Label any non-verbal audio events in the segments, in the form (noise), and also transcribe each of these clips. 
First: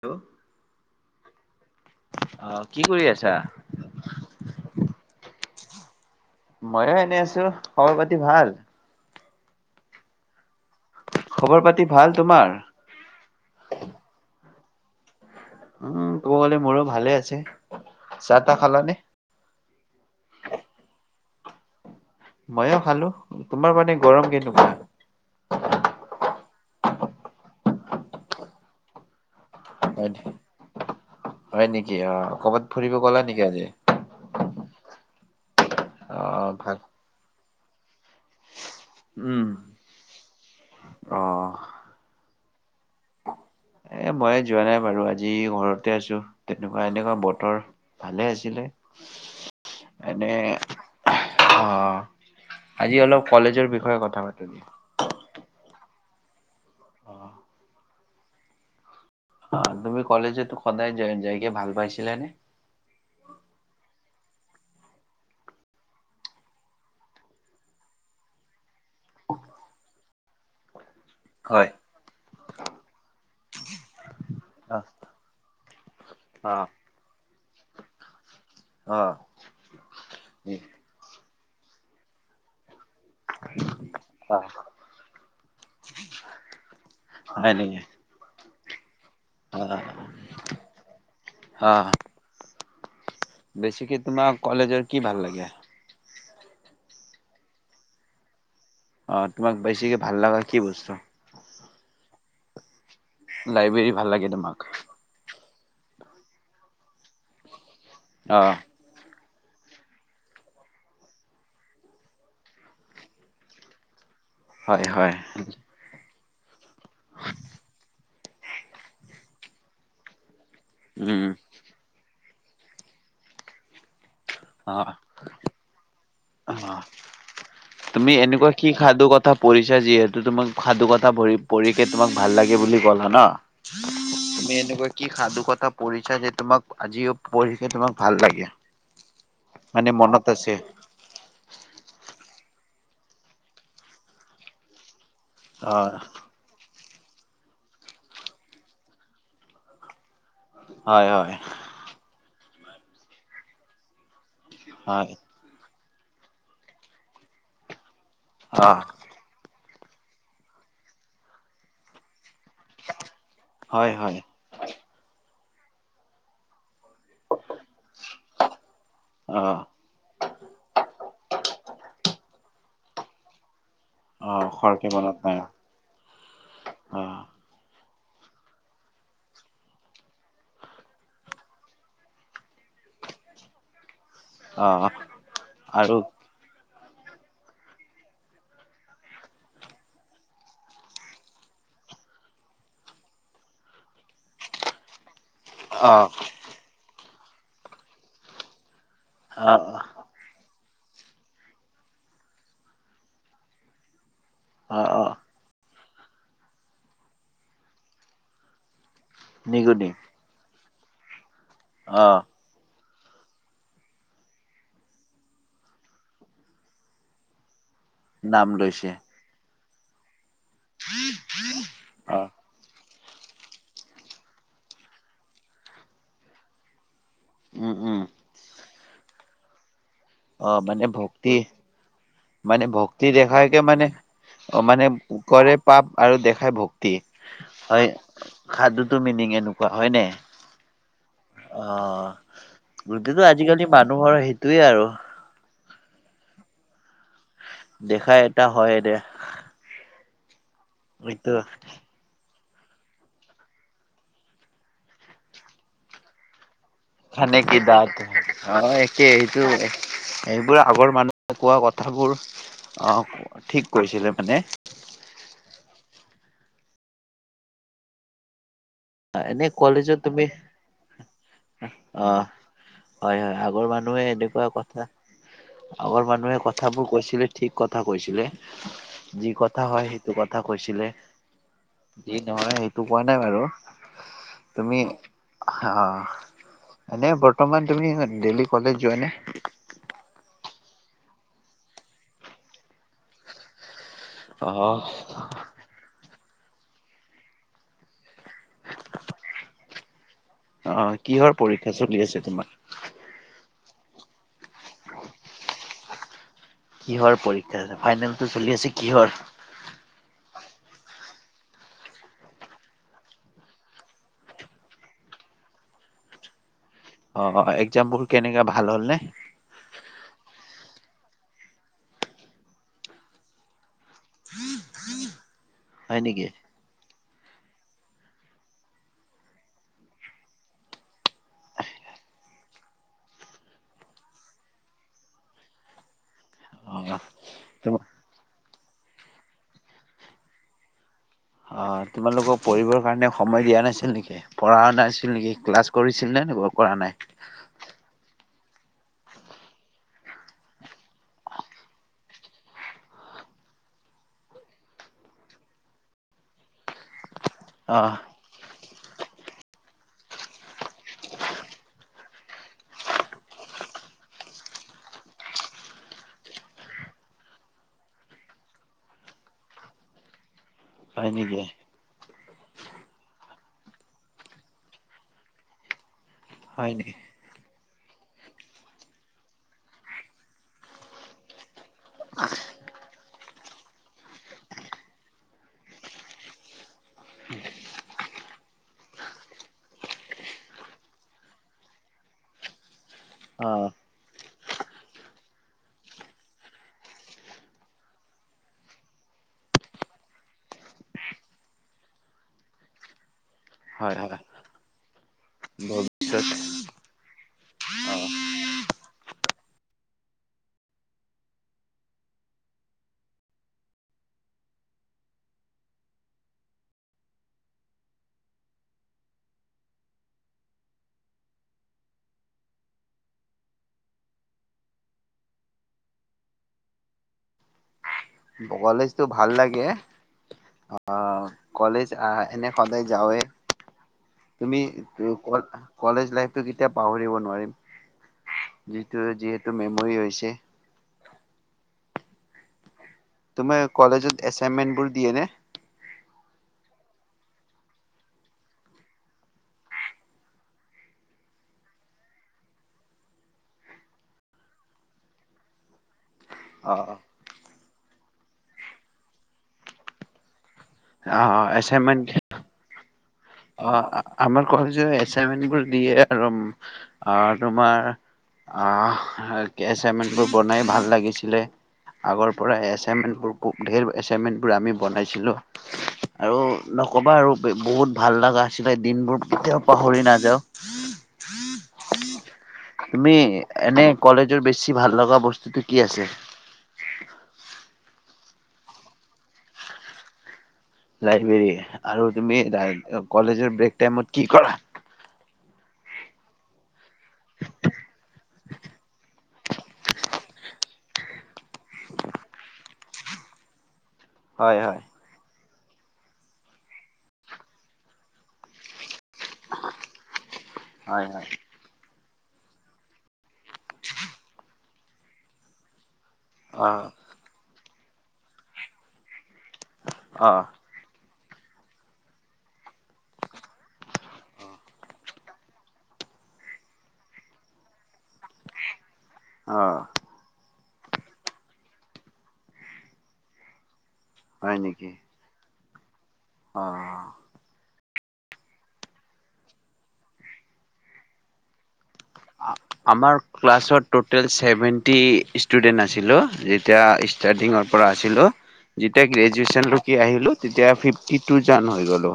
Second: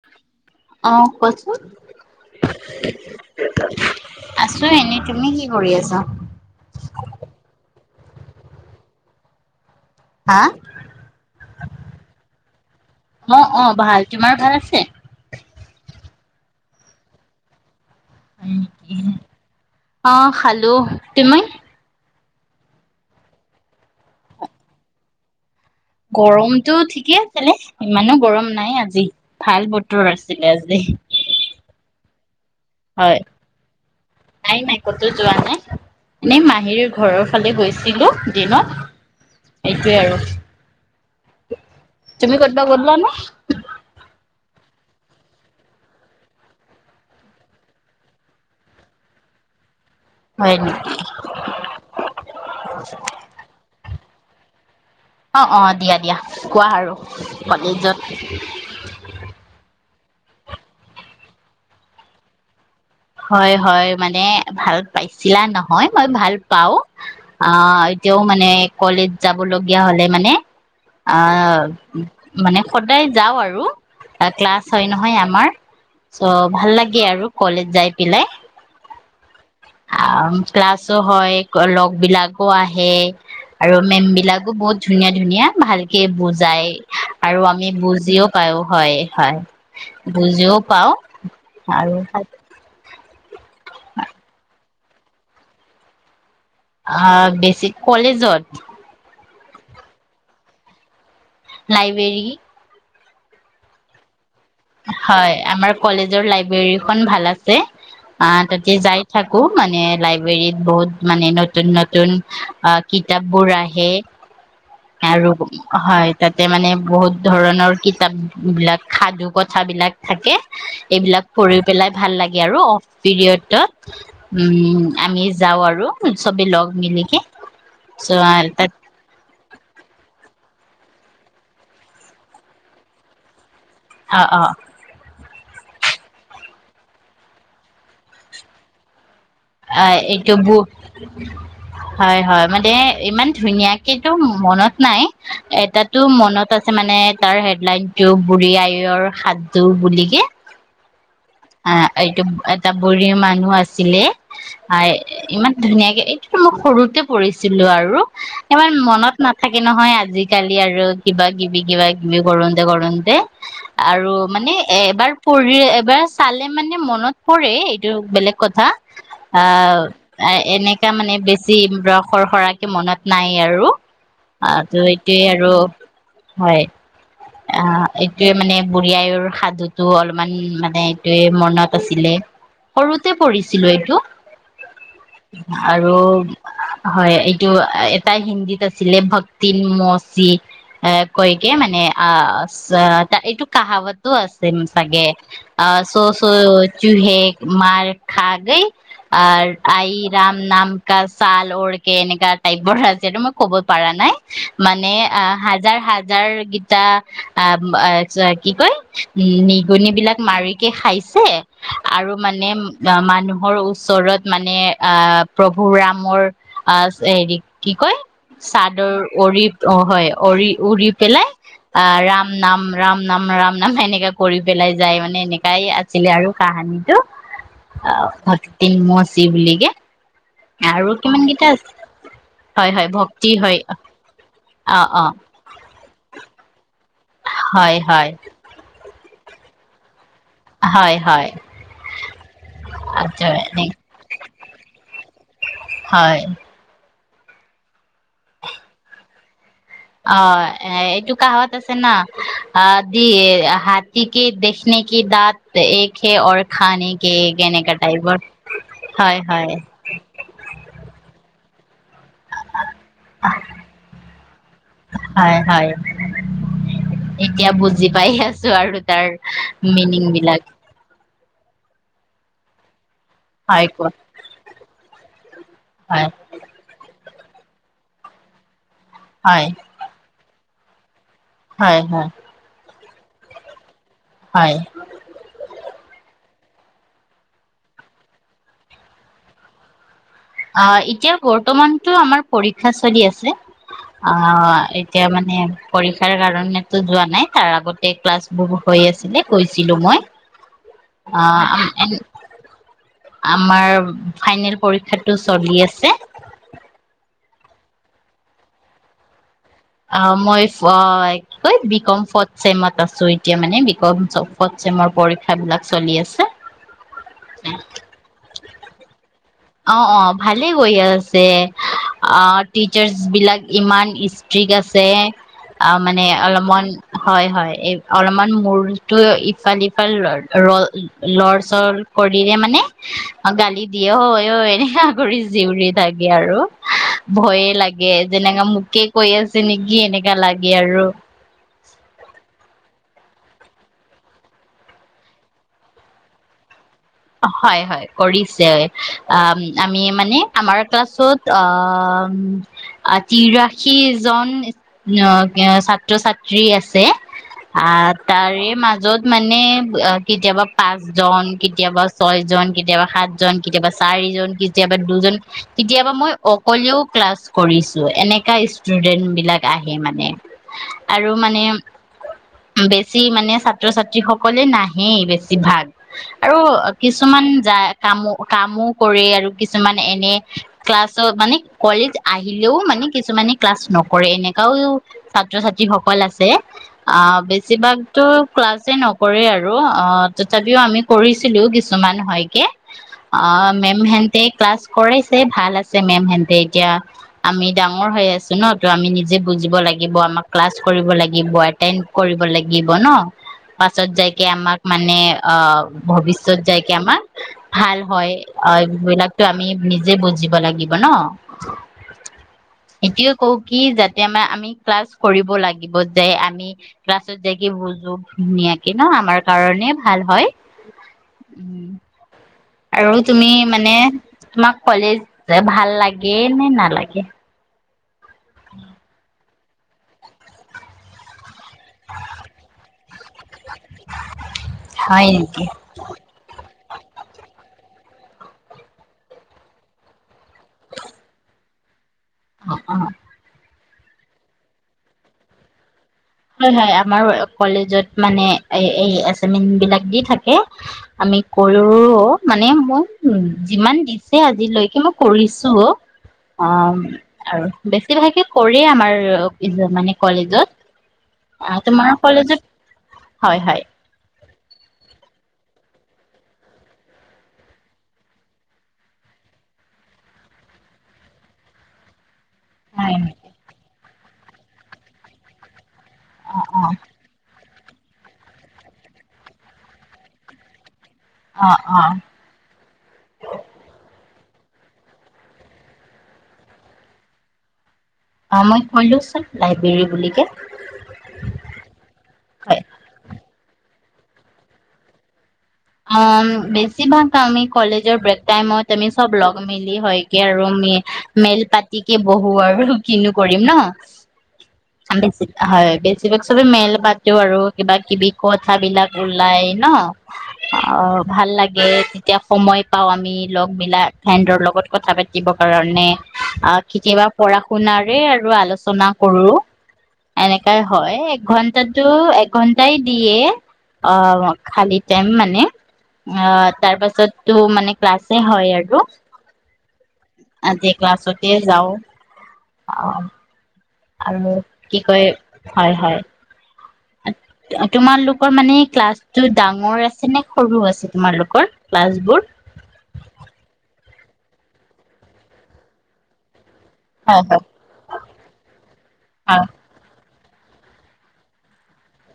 Hello অঁ কোৱাচোন, অ কি কৰি আছা? আছো এনেই তুমি কি কৰি আছা? ময়ো এনে আছো খবৰ পাতি ভাল হা খবৰ পাতি ভাল তোমাৰ? অ অ ভাল তোমাৰ ভাল আছে (unintelligible) উম কব গ'লে মোৰো ভালে আছে। চা টা খালানে? অহ খালো, তুমি? ময়ও খালো তোমাৰ ফালে গৰম কেনেকুৱা? গৰমটো ঠিকেই আছিলে ইমানো গৰম নাই আজি। ভাল হয় বতৰ আছিলে আজি। হয় নেকি অ ক'বাত ফুৰিব হয় গলা নেকি আজি? (unintelligible) যোৱা নে? অ এনেই ভাল মাহীৰ ঘৰৰ ফালে গৈ -ছিলো দিনত উম এইটোৱে অ আৰু। তুমি ক'তবা গলা নে? এ মই যোৱা নাই বাৰু আজি ঘৰতে আছো তেনেকুৱা এনেকুৱা বতৰ ভালে আছিলে। এনে হয় নেকি অ আজি অলপ কলেজৰ বিষয়ে কথা কথা পাতো দিয়া। অ অ দিয়া দিয়া কোৱা আৰু কলেজত তুমি কলেজেতো সদায় যাইক ভাল পাইছে নে? হয় হয় মানে ভাল পাইছিলা নহয় মই ভাল পাওঁ আহ এতিয়াও মানে কলেজ যাবলগীয়া হলে মানে। অ হয় মানে সদায় যাও আৰু ক্লাছ অ হয় নহয় আমাৰ চ' অ ভাল লাগে আৰু। কলেজ যাই পিলাই। অ। আ ক্লাছো হয়। লগ বিলাকো আহে, আহে আৰু মেম বিলাকো বহুত ধুনীয়া ধুনীয়া ভালকে বুজাই আৰু হয় আমি নেকি বুজিও পাওঁ হয়। হয় অ বুজিও পাও অ আৰু বেছিকে তোমাৰ কলেজৰ কি ভাল লাগে? অ বেছিক কলেজত অ তোমাক বেছিকে ভাল লগা কি বস্তু লাইব্ৰেৰী। লাইব্ৰেৰী ভাল লাগে তোমাক। হয় আমাৰ কলেজৰ লাইব্ৰেৰীখন ভাল আছে। আ অ তাতে যাই থাকো মানে লাইব্ৰেৰীত বহুত মানে নতুন নতুন কিতাপ বোৰ আহে। হয় হয় আৰু হয়। তাতে মানে বহুত ধৰণৰ কিতাপ বিলাক সাধুক ক কথাবিলাক থাকে। উম এইবিলাক পঢ়ি পেলাই ভাল লাগে। আৰু অফ পিৰিয়ডত অ উম আমি যাওঁ আৰু চবে অ লগ মিলিকে চ তুমি এনেকুৱা কি তাত সাধু কথা পঢ়িছা যিহেতু তোমাক সাধু কথা পঢ়িকে তোমাক ভাল লাগে বুলি ক'লা ন। অ অ তুমি এনেকুৱা কি সাধু কথা পঢ়িছা যে তোমাক আজিও পঢ়িকে তোমাক ভাল লাগে। মানে আহ মনত এইটো আছে হয় হয়। মানে ইমান ধুনীয়াকেতো মনত নাই। অ এটাতো মনত আছে মানে তাৰ হেডলাইন টো বুঢ়ী আয়ৰ সাধু বুলি কে হয়-হয়। অ' এইটো এটা বুঢ়ী মানুহ আছিলে হয় ইমান ধুনীয়াকে এইটোতো মই সৰুতে পঢ়িছিলো আৰু অ ইমান মনত নাথাকে। থাকে নহয় আজিকালি আৰু কিবা-কিবি, কিবা- কিবি বুৰঞ্জী কৰন্তে কৰন্তে হয় আৰু হয় মানে এ এবাৰ পঢ়ি এবাৰ চালে মানে মনত পৰে এইটো বেলেগ কথা। আহ অ' এনেকা মানে বেছি যি ৰসৰ সৰাকে মনত নাই আৰু আহ অহ খৰকে মনত এইটোৱেইে নাই আৰু হয়। আহ অ' এইটোৱে মানে বুঢ়ী আইৰ সাধুতটো অলপমান মানে এইটোয়ে মনত আছিলে, সৰুতে পঢ়িছিলো এইটো আহ আৰু হয় এইটো এটা হিন্দীত আছিলে, ভক্তি মৌচি এ কৈকে মানে অ' এইটো কাহাৱতো আছে চাগে অ' আহ চ-চ চুহে মাৰ খা গৈ। আৰু আহ আই ৰাম নাম। ছাল অওকে এনেককা টাইপ বৰ আছিল মই ক'ব পৰা নাই। আহ মানে আহ আ হাজাৰ হাজাৰ যাৰ গি এ আহ কি কয় উম নিগুনি নিগনিবিলাক মাৰি কে খাইছে। আৰু আহ মানে অহ মানুহৰ ওচৰত মানে অহ প্ৰভু ৰামৰ অহ হেৰি কি কয় নাম লৈছে চাদৰ অৰিপ অ' হয়। অৰি, উৰি পেলাই। আ আহ ৰাম নাম। ৰাম নাম, ৰাম নাম সেনেকা কৰি পেলাই যায় মানে এনেকাই আছিলে আৰু কাহানিটো। উম উম অ'। তিন ম চি হলগ (unintelligible) অ মানে ভক্তি মানে হয় হয় ভক্তি হয় দেখাইকে মানে অ মানেকৰে পাপ আৰু দেখাই ভোক হয় খাদ মিনিং এনেকুৱা হয় ন? হয় হয় অ গোটটো আচ্ছা আজিকালি মানুহৰ সেইটোয়ে আৰু হয়। দেখা এটা হয়নে? অ। এ এইটো কাহত আছে না আ দি হথী কে দেখনে কি দাঁত এক হে খানে কি এক খানেক এনেকা দ টাইপৰ অ একে হয় সেইটো হয় এইেইবোৰ আগৰ মানুহ কোৱা কথাবোৰ আহ ঠিক কৈছিলে মানে! হয় হয় এতিয়া বুজি পাই আছো আৰু তাৰ এনে কলেজত মিনিং তুমি বিলাক। অ। হয় হয় আগৰ মানুহে এনেকুৱা কথা ত (unintelligible) আগৰ হয় মানুহে কথাবোৰ কৈছে। ঠিক কথা কৈছিলে! যি কথা হয় সেইটো কথা কথা কৈছিলে। হয় দ হয় নহয় টো পোৱা নাই বাৰু হয় তুমি? অ এনে বৰ্তমান তুমি ডেইলি কলেজ যোৱা নে? অ এতিয়া বৰ্তমানতটো আমাৰ পৰীক্ষা চলি আছে। অ অ', এতিয়া মানে পৰীক্ষাৰ কাৰণে ণো যোৱা নাই তাৰ আগতে ক্লাছ ব হৈ আছিলে কৈছিলো মই অ কিহৰ পৰীক্ষা চলি আছে তোমাৰ? আমাৰ ফাইনেল পৰীক্ষাত। চলি আছে। কিহৰ পৰীক্ষা আছে ফাইনেলটো চলি আছে কিহৰ? অঁ, মই ম কি কয় বি কম ফৰ্থ ছেমত আছো এতিয়া মানে এতিয়া বি কম ফৰ্থ ছেমৰ পৰীক্ষাবিলাক চলি আছে। অ', অ', এক্জামবোৰ কেনেকা ভাল হ'ল নে? অ', অ', ভালে গৈ আছে অ টিচাৰ্চ বিলাক ইমান ষ্ট্ৰিক্ট আছে। অ হয় মানে নেকি? অলপমানন হয় হয়। এ অলপমান মূৰতো ইফাল ইফাল লৰ চৰ কৰিলে মানে গালি দিয়ে হয়। (unintelligible) কৰি জিউৰি থাকে আৰু। অ', ভয়ে তোমাৰ লাগে যেনেকা মো কে কৈ আছে নেকি এনেকা লাগে আৰু। অঁ তোমালোকক পঢ়িবৰ কাৰণে সময় দিয়া নাছিল নেকি পঢ়া নাছিল নেকি ক্লাছ কৰিছিল নে, ন কৰা নাই? হয় হয় কৰিছে আ আমি মানে আমাৰ ক্লাছত অ তিৰাশী জন ছাত্ৰ ছাত্ৰী আছে। আ অ', তাৰে মাজ য'ত মানে অ কেতিয়াবা পাঁচ জন কেতিয়াবা ছয় জন কেতিয়াবা সাত জন কেতিয়াবা চাৰি জন কেতিয়াবা দুজন কেতিয়াবা মই অকলেও ক্লাছ কৰিছো এনেকা ষ্টুডেন্ট বিলাক আহে মানে। আৰু হয় নেকি? মানে বেছি মানে ছাত্ৰ ছাত্ৰী সকলে নাহেই বেছি ভাগ। আৰু হয় নেকি? কিছুমান জা কামো কামো কৰে আৰু কিছুমান এনে ক্লাছৰ মানে কলেজ আহিলেও মানে কিছুমানে ক্লাছ নকৰে এনেকাও ছাত্ৰ ছাত্ৰী সকল আছে আহ বেছিভাগতো ক্লাছে নকৰে আৰু অ তথাপিও আমি কৰিছিলো কি কিছুমান হয় কে আ অ', মেম হেনতে ক্লাছ কৰাইছে ভাল আছে মেম হেনতে এতিয়া আমি ডাঙৰ হৈ আছো ন ত' আমি নিজে বুজিব লাগিব আমাক ক্লাছ কৰিব লাগিব এটড কৰিব লাগিব ন পাছত হয়, হয়। যাইকে আমাক মানে অ ভবি ভৱিষ্যত যাইকে আমাৰ ভাল হয় এইবিলাকো আমি নিজে বুজিব লাগিব ন এতিয়ও কও কি যাতে আমাৰ আমি ক্লাছ কৰিব লাগিব যে আমি ক্লাছত যাইকে বুজো ধুনীয়াকে ন আমাৰ কাৰণে ভাল হয়। উম আৰু তুমি মানে তোমাক কলেজ ভাল লাগে নে নালাগে? কলেজ তো ভাল লাগে অ', কলেজ আহ এনে সদায় যাওঁৱে তুমি হয় নেকি? কলেজ লাইফটো কেতিয়াও পাহৰিব নোৱাৰিম। যিটো যিহেতু মেমৰি হৈছে। (unintelligible) তোমাৰ কলেজত এছাইনমেণ্টবোৰ দিয়ে নে? হয় হয় আমাৰ কলেজত মানে এই এচাইনমেন্ট বিলাক দি থাকে আমি কৰো মানে মোক যিমান দিছে আজিলৈকে মই কৰিছোও। অ আৰু বেছিভাগে কৰে আমাৰ মানে কলেজত। অ', অঁ, তোমাৰ এচাইনমেন্ট কলেজত হয় হয়। অ', আমাৰ কলেজে এচাইমেন্টবোৰ দিয়ে আৰু তোমাৰ এচাইমেন্টোৰ বনাই ভাল লাগিছিল আগৰ পৰা হয় নেকি? এছাইমেটবোৰ ব ধেৰ এচাইনমেণ্টবোৰ আমি বনাইছিলোঁ। আৰু অ' নকবা আৰু বহুত ভাল লগা আছিলে দিনবোৰ কেতিয়াও পাহৰি নাযাওঁ। অ' অ' তুমি এনে কলেজৰ বেছি ভাল লগা বস্তুটো কি আছে? অ' মই কলোচোন লাইব্ৰেৰী বুলিকে। লাইব্ৰেৰী আৰু তুমি হয়। কলেজৰ ব্ৰেক টাইমত কি কৰা? অ' বেছিভাগ আমি কলেজৰ ব্ৰেক টাইমত আমি চব লগ মিলি হয়কে আৰু আমি মেল পাতি কে বহো আৰু কিনো কৰিম ন। হয় হয়। বেছি হয় বেছিভাগ চবে মেল পাতো আৰু কিবা কিবি কথাবিলাক ওলাই ন। অ' হয় হয় ভাল লাগে যেতিয়া সময় পাওঁ আমি লগ মিলা ফ্ৰেণ্ডৰ লগত কথা পাতিবৰ কাৰণে অ' কেতিয়াবা পঢ়া শুনাৰ সেই আৰু আলোচনা কৰো। অ এনেকাই হয়। ঘন্টাটো এঘন্টাই দিয়ে অ' খালি টাইম মানে নে। অ' তাৰ পাছতটো মানে ক্লাছে হয় আৰু। অ'। আজি ক্লাছতে যাও অ' আৰু হয় কি নেকি কয় হয় হয়। অ'। তোমালোকৰ মানে ক্লাছটো ডাঙৰ আছে নে সৰু আছে তোমালোকৰ ক্লাছ বোৰ? আমাৰ ক্লাছত টোতেল ছেভেন্টি ষ্টুডেন্ট আছিলো। এতিয়া হয় ষ্টাৰ্টিঙৰ পৰা আছিলো যেতিয়া হয় হয় গ্ৰেজুুৱেচনলৈক কি আহিলো তেতিয়া ফিফটি টু জন হৈ গ'লো।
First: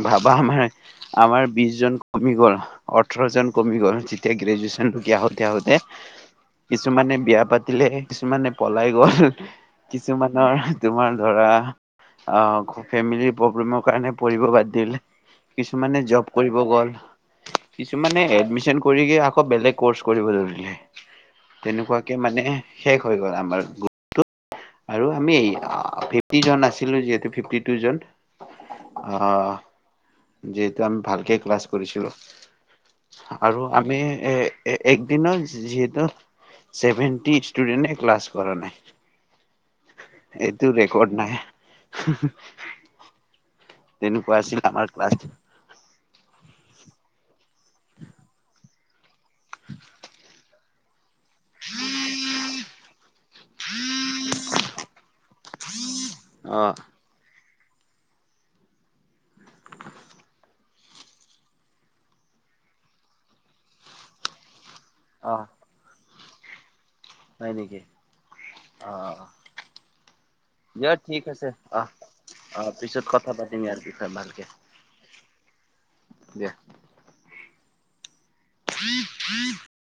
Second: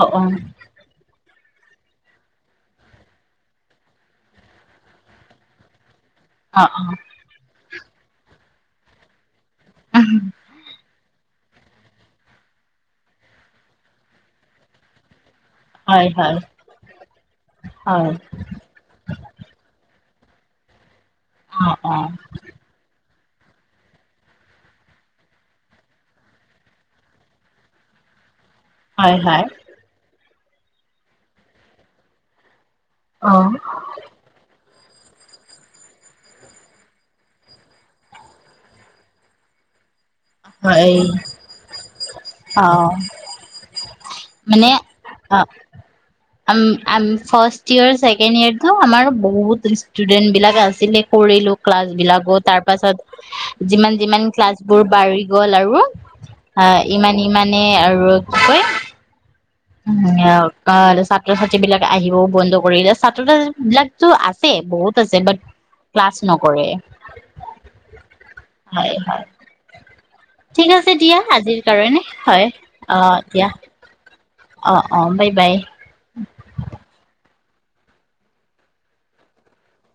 অ ভাৱা আমাৰ আমাৰ বিশ জন কমি গ'ল, ওঠৰ জন কমি গ'ল। যেতিয়া গ্ৰেজুৱেচন আহোতে আহোতে অ অ কিছুমানে বিয়া পাত তিলে কিছুমানে পলাই গ'ল অ কিছুমানৰ তোমাৰ ধৰা ফেমিলি প্ৰব্লেমৰ কাৰণে পৰিব বাদ দিল কিছুমানে হয় জব হয় হয় কৰিব গ'ল অ কিছুমানে এডমিন আকৌ বেলেগ কৰ্চ কৰিব ধৰিলে। অ তেনেকুৱাকে মানে শেষ হৈ গ'ল আমাৰ গু আৰু আমি এই ফিফটি জন আছিলো যিহেতু ফিফটি টু জন। হয় হয় আহ। যিহেতু আমি ভালকে ক্লাছ কৰিছিলো। অ আৰু আমি এ একদিন যিহেতু চেভেনটি ষ্টুডেট ক্লাছ কৰা নাই। এইটো হয় ৰেকৰ্ড নাই। অ তেনেকুৱা আছিল মানে আমাৰ ক্লাছ অ আম ফাৰ্ষ ইয়ৰ ছেকেণ্ড ইয়াৰটো আমাৰ বহুত ষ্টুডেন্ট বিলাক আছিলে। কৰিলো ক্লাছ বিলাকো তাৰ পাছত যিমান যিমান ক্লাছ বোৰ বাঢ়ি গল আৰু অ ইমান ইমান, মানে আৰু কি কয়, ছাত্ৰ ছাত্ৰী বিলাক আহিব বন্ধ কৰিলে ছাত্ৰ ছাত্ৰী বিলাকতো আছে বহুত, আছে অ বাত ক্লাছ নকৰে। হয় নেকি হয় আহ। হয় ঠিক আছে দিয়া আজিৰ কাৰণে হয় অ পিছত কথা দিয়া। পাতিম (unintelligible) অ অ বাই বাই। দিয়া (unintelligible)